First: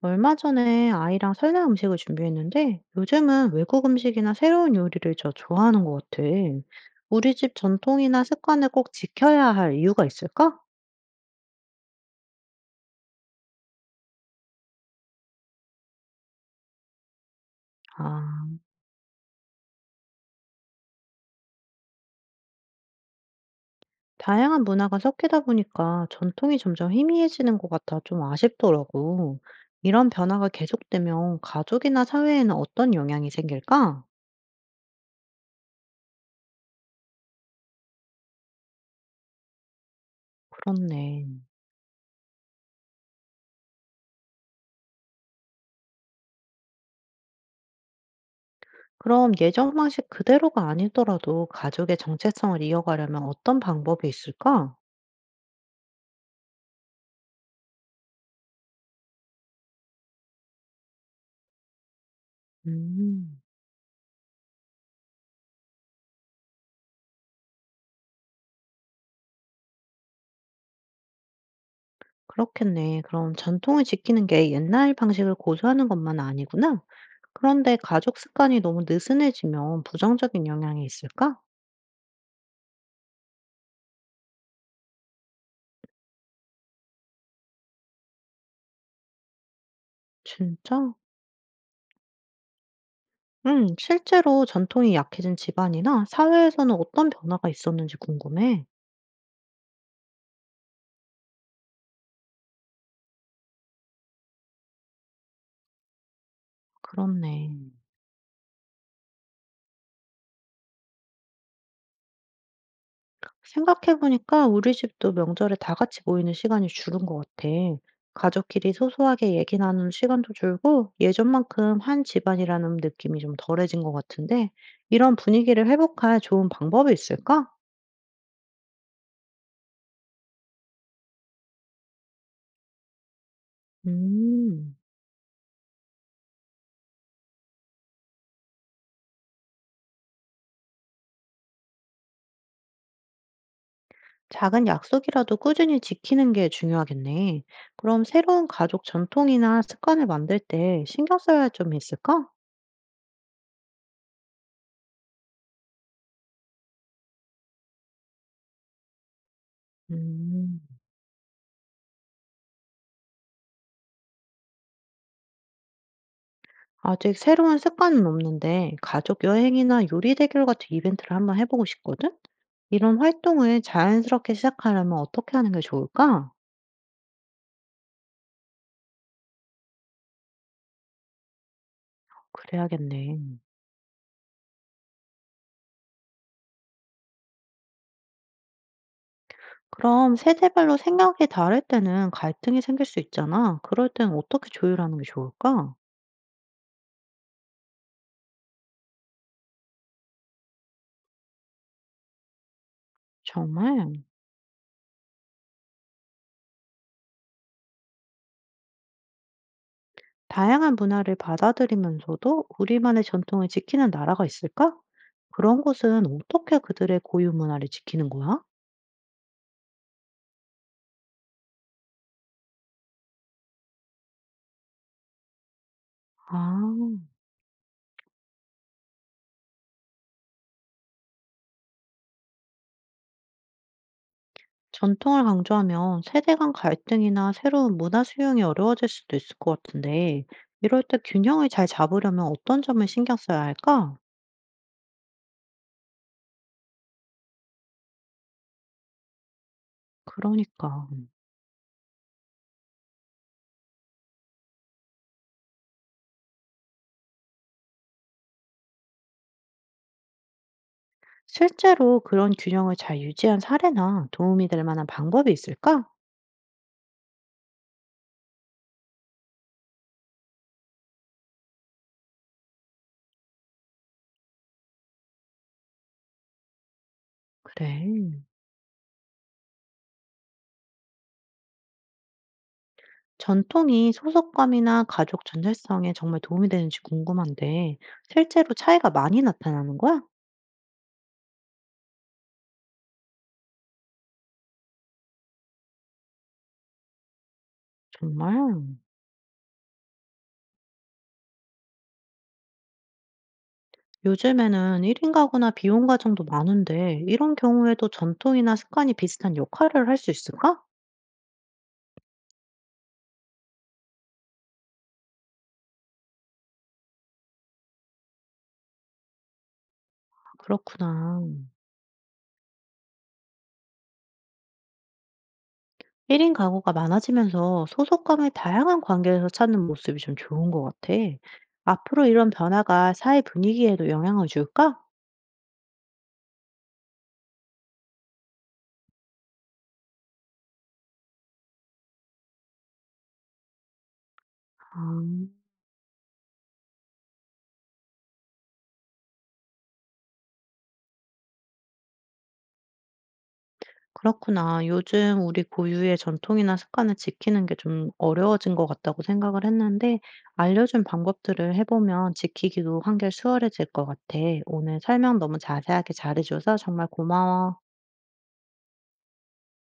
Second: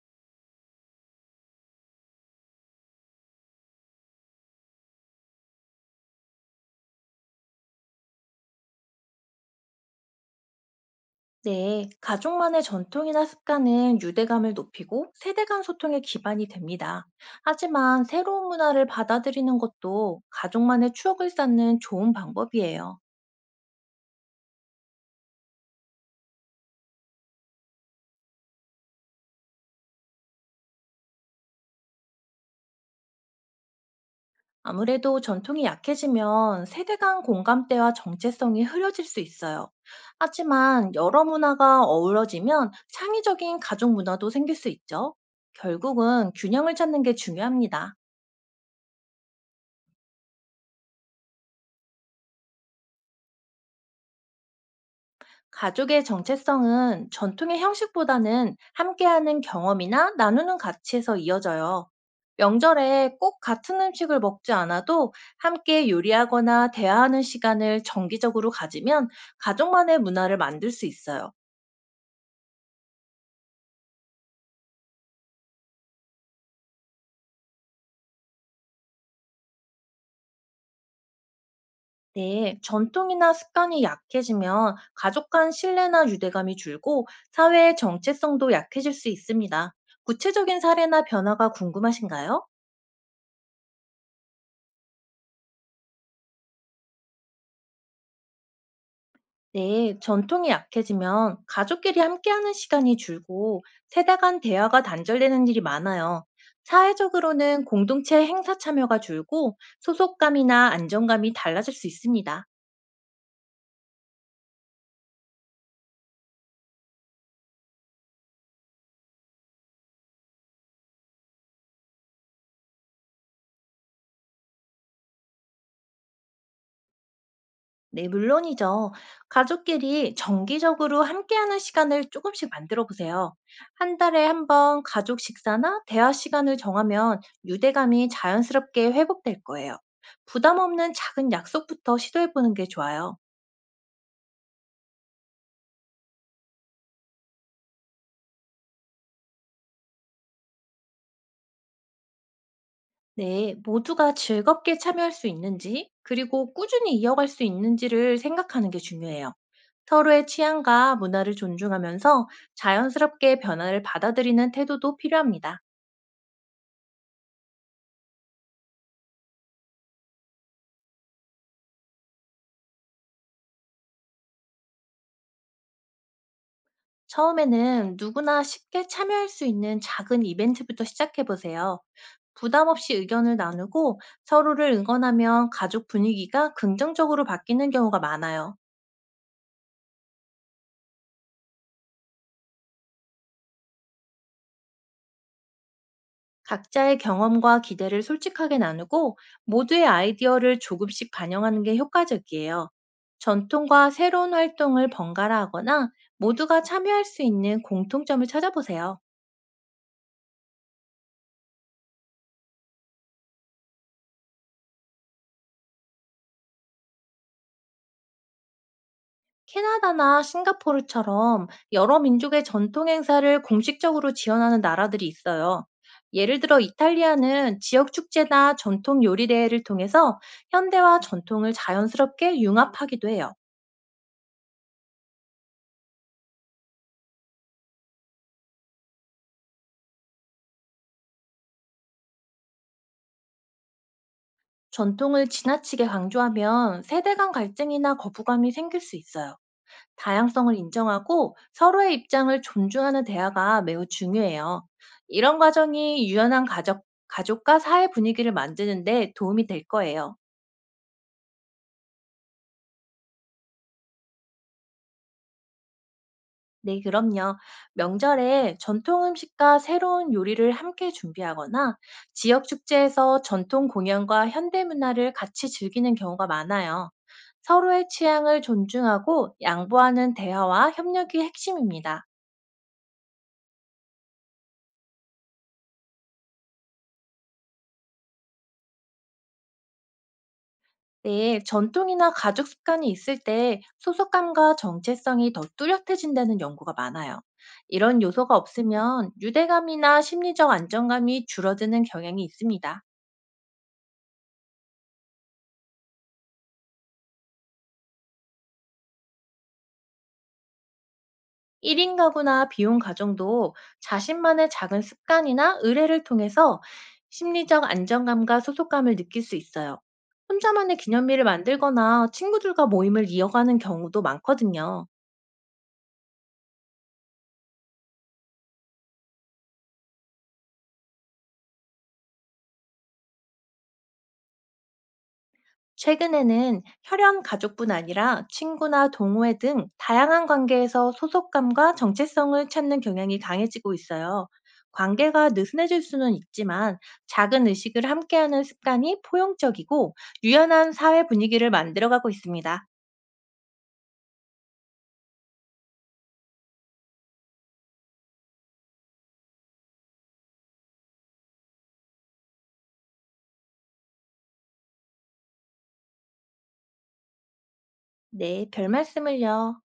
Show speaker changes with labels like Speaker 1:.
Speaker 1: 얼마 전에 아이랑 설날 음식을 준비했는데 요즘은 외국 음식이나 새로운 요리를 저 좋아하는 것 같아. 우리 집 전통이나 습관을 꼭 지켜야 할 이유가 있을까?
Speaker 2: 네, 가족만의 전통이나 습관은 유대감을 높이고 세대 간 소통의 기반이 됩니다. 하지만 새로운
Speaker 1: 아,
Speaker 2: 문화를 받아들이는 것도 가족만의 추억을 쌓는 좋은 방법이에요.
Speaker 1: 다양한 문화가 섞이다 보니까 전통이 점점 희미해지는 것 같아 좀 아쉽더라고. 이런 변화가 계속되면 가족이나 사회에는 어떤 영향이 생길까?
Speaker 2: 아무래도 전통이 약해지면 세대 간 공감대와 정체성이 흐려질 수 있어요. 하지만 여러
Speaker 1: 그렇네.
Speaker 2: 문화가 어우러지면 창의적인 가족 문화도 생길 수 있죠. 결국은 균형을 찾는 게 중요합니다.
Speaker 1: 그럼 예전 방식 그대로가 아니더라도 가족의 정체성을 이어가려면 어떤 방법이 있을까?
Speaker 2: 가족의 정체성은 전통의 형식보다는 함께하는 경험이나 나누는 가치에서 이어져요. 명절에
Speaker 1: 음.
Speaker 2: 꼭 같은 음식을 먹지 않아도 함께 요리하거나 대화하는 시간을 정기적으로 가지면 가족만의 문화를 만들 수 있어요.
Speaker 1: 그렇겠네. 그럼 전통을 지키는 게 옛날 방식을 고수하는 것만 아니구나. 그런데 가족 습관이 너무 느슨해지면 부정적인 영향이 있을까?
Speaker 2: 네, 전통이나 습관이 약해지면 가족 간 신뢰나 유대감이 줄고 사회의 정체성도 약해질 수 있습니다. 구체적인
Speaker 1: 진짜?
Speaker 2: 사례나 변화가 궁금하신가요?
Speaker 1: 응, 실제로 전통이 약해진 집안이나 사회에서는 어떤 변화가 있었는지 궁금해.
Speaker 2: 네, 전통이 약해지면 가족끼리 함께하는 시간이 줄고 세대 간 대화가 단절되는 일이 많아요.
Speaker 1: 그렇네.
Speaker 2: 사회적으로는 공동체 행사 참여가 줄고 소속감이나 안정감이 달라질 수 있습니다.
Speaker 1: 생각해 보니까 우리 집도 명절에 다 같이 모이는 시간이 줄은 것 같아. 가족끼리 소소하게 얘기 나누는 시간도 줄고 예전만큼 한 집안이라는 느낌이 좀 덜해진 것 같은데 이런 분위기를 회복할 좋은 방법이 있을까?
Speaker 2: 네, 물론이죠. 가족끼리 정기적으로 함께하는 시간을 조금씩 만들어 보세요. 한 달에 한
Speaker 1: 음,
Speaker 2: 번 가족 식사나 대화 시간을 정하면 유대감이 자연스럽게 회복될 거예요. 부담 없는 작은 약속부터 시도해 보는 게 좋아요.
Speaker 1: 작은 약속이라도 꾸준히 지키는 게 중요하겠네. 그럼 새로운 가족 전통이나 습관을 만들 때 신경 써야 할 점이 있을까?
Speaker 2: 네, 모두가 즐겁게 참여할 수 있는지, 그리고 꾸준히 이어갈 수 있는지를 생각하는 게 중요해요. 서로의
Speaker 1: 음.
Speaker 2: 취향과 문화를 존중하면서 자연스럽게 변화를 받아들이는 태도도 필요합니다.
Speaker 1: 아직 새로운 습관은 없는데 가족 여행이나 요리 대결 같은 이벤트를 한번 해보고 싶거든? 이런 활동을 자연스럽게 시작하려면 어떻게 하는 게 좋을까?
Speaker 2: 처음에는 누구나 쉽게 참여할 수 있는 작은 이벤트부터 시작해 보세요. 부담 없이 의견을
Speaker 1: 그래야겠네.
Speaker 2: 나누고 서로를 응원하면 가족 분위기가 긍정적으로 바뀌는 경우가 많아요.
Speaker 1: 그럼 세대별로 생각이 다를 때는 갈등이 생길 수 있잖아. 그럴 땐 어떻게 조율하는 게 좋을까?
Speaker 2: 각자의 경험과 기대를 솔직하게 나누고 모두의 아이디어를 조금씩 반영하는 게 효과적이에요. 전통과
Speaker 1: 정말
Speaker 2: 새로운 활동을 번갈아 하거나 모두가 참여할 수 있는 공통점을 찾아보세요.
Speaker 1: 다양한 문화를 받아들이면서도 우리만의 전통을 지키는 나라가 있을까? 그런 곳은 어떻게 그들의 고유 문화를 지키는 거야?
Speaker 2: 캐나다나 싱가포르처럼 여러 민족의 전통 행사를 공식적으로 지원하는 나라들이 있어요. 예를 들어
Speaker 1: 아.
Speaker 2: 이탈리아는 지역 축제나 전통 요리 대회를 통해서 현대와 전통을 자연스럽게 융합하기도 해요.
Speaker 1: 전통을 강조하면 세대 간 갈등이나 새로운 문화 수용이 어려워질 수도 있을 것 같은데, 이럴 때 균형을 잘 잡으려면 어떤 점을 신경 써야 할까?
Speaker 2: 전통을 지나치게 강조하면 세대 간 갈등이나 거부감이 생길 수 있어요. 다양성을
Speaker 1: 그러니까.
Speaker 2: 인정하고 서로의 입장을 존중하는 대화가 매우 중요해요. 이런 과정이 유연한 가족, 가족과 사회 분위기를 만드는데 도움이 될 거예요.
Speaker 1: 실제로 그런 균형을 잘 유지한 사례나 도움이 될 만한 방법이 있을까?
Speaker 2: 네, 그럼요. 명절에 전통 음식과 새로운 요리를 함께 준비하거나 지역 축제에서 전통 공연과 현대 문화를 같이 즐기는 경우가 많아요. 서로의
Speaker 1: 그래.
Speaker 2: 취향을 존중하고 양보하는 대화와 협력이 핵심입니다.
Speaker 1: 전통이 소속감이나 가족 전달성에 정말 도움이 되는지 궁금한데, 실제로 차이가 많이 나타나는 거야?
Speaker 2: 네, 전통이나 가족 습관이 있을 때 소속감과 정체성이 더 뚜렷해진다는 연구가 많아요. 이런 요소가
Speaker 1: 정말?
Speaker 2: 없으면 유대감이나 심리적 안정감이 줄어드는 경향이 있습니다.
Speaker 1: 요즘에는 1인 가구나 비혼 가정도 많은데, 이런 경우에도 전통이나 습관이 비슷한 역할을 할 수 있을까?
Speaker 2: 1인 가구나 비혼 가정도 자신만의 작은 습관이나 의례를 통해서 심리적 안정감과 소속감을 느낄 수 있어요. 혼자만의
Speaker 1: 그렇구나.
Speaker 2: 기념일을 만들거나 친구들과 모임을 이어가는 경우도 많거든요.
Speaker 1: 1인 가구가 많아지면서 소속감을 다양한 관계에서 찾는 모습이 좀 좋은 것 같아. 앞으로 이런 변화가 사회 분위기에도 영향을 줄까?
Speaker 2: 최근에는 혈연 가족뿐 아니라 친구나 동호회 등 다양한 관계에서 소속감과 정체성을 찾는 경향이 강해지고 있어요.
Speaker 1: 아.
Speaker 2: 관계가 느슨해질 수는 있지만 작은 의식을 함께하는 습관이 포용적이고 유연한 사회 분위기를 만들어가고 있습니다.
Speaker 1: 그렇구나. 요즘 우리 고유의 전통이나 습관을 지키는 게 좀 어려워진 것 같다고 생각을 했는데, 알려준 방법들을 해보면 지키기도 한결 수월해질 것 같아. 오늘 설명 너무 자세하게 잘해줘서 정말 고마워.
Speaker 2: 네, 별 말씀을요.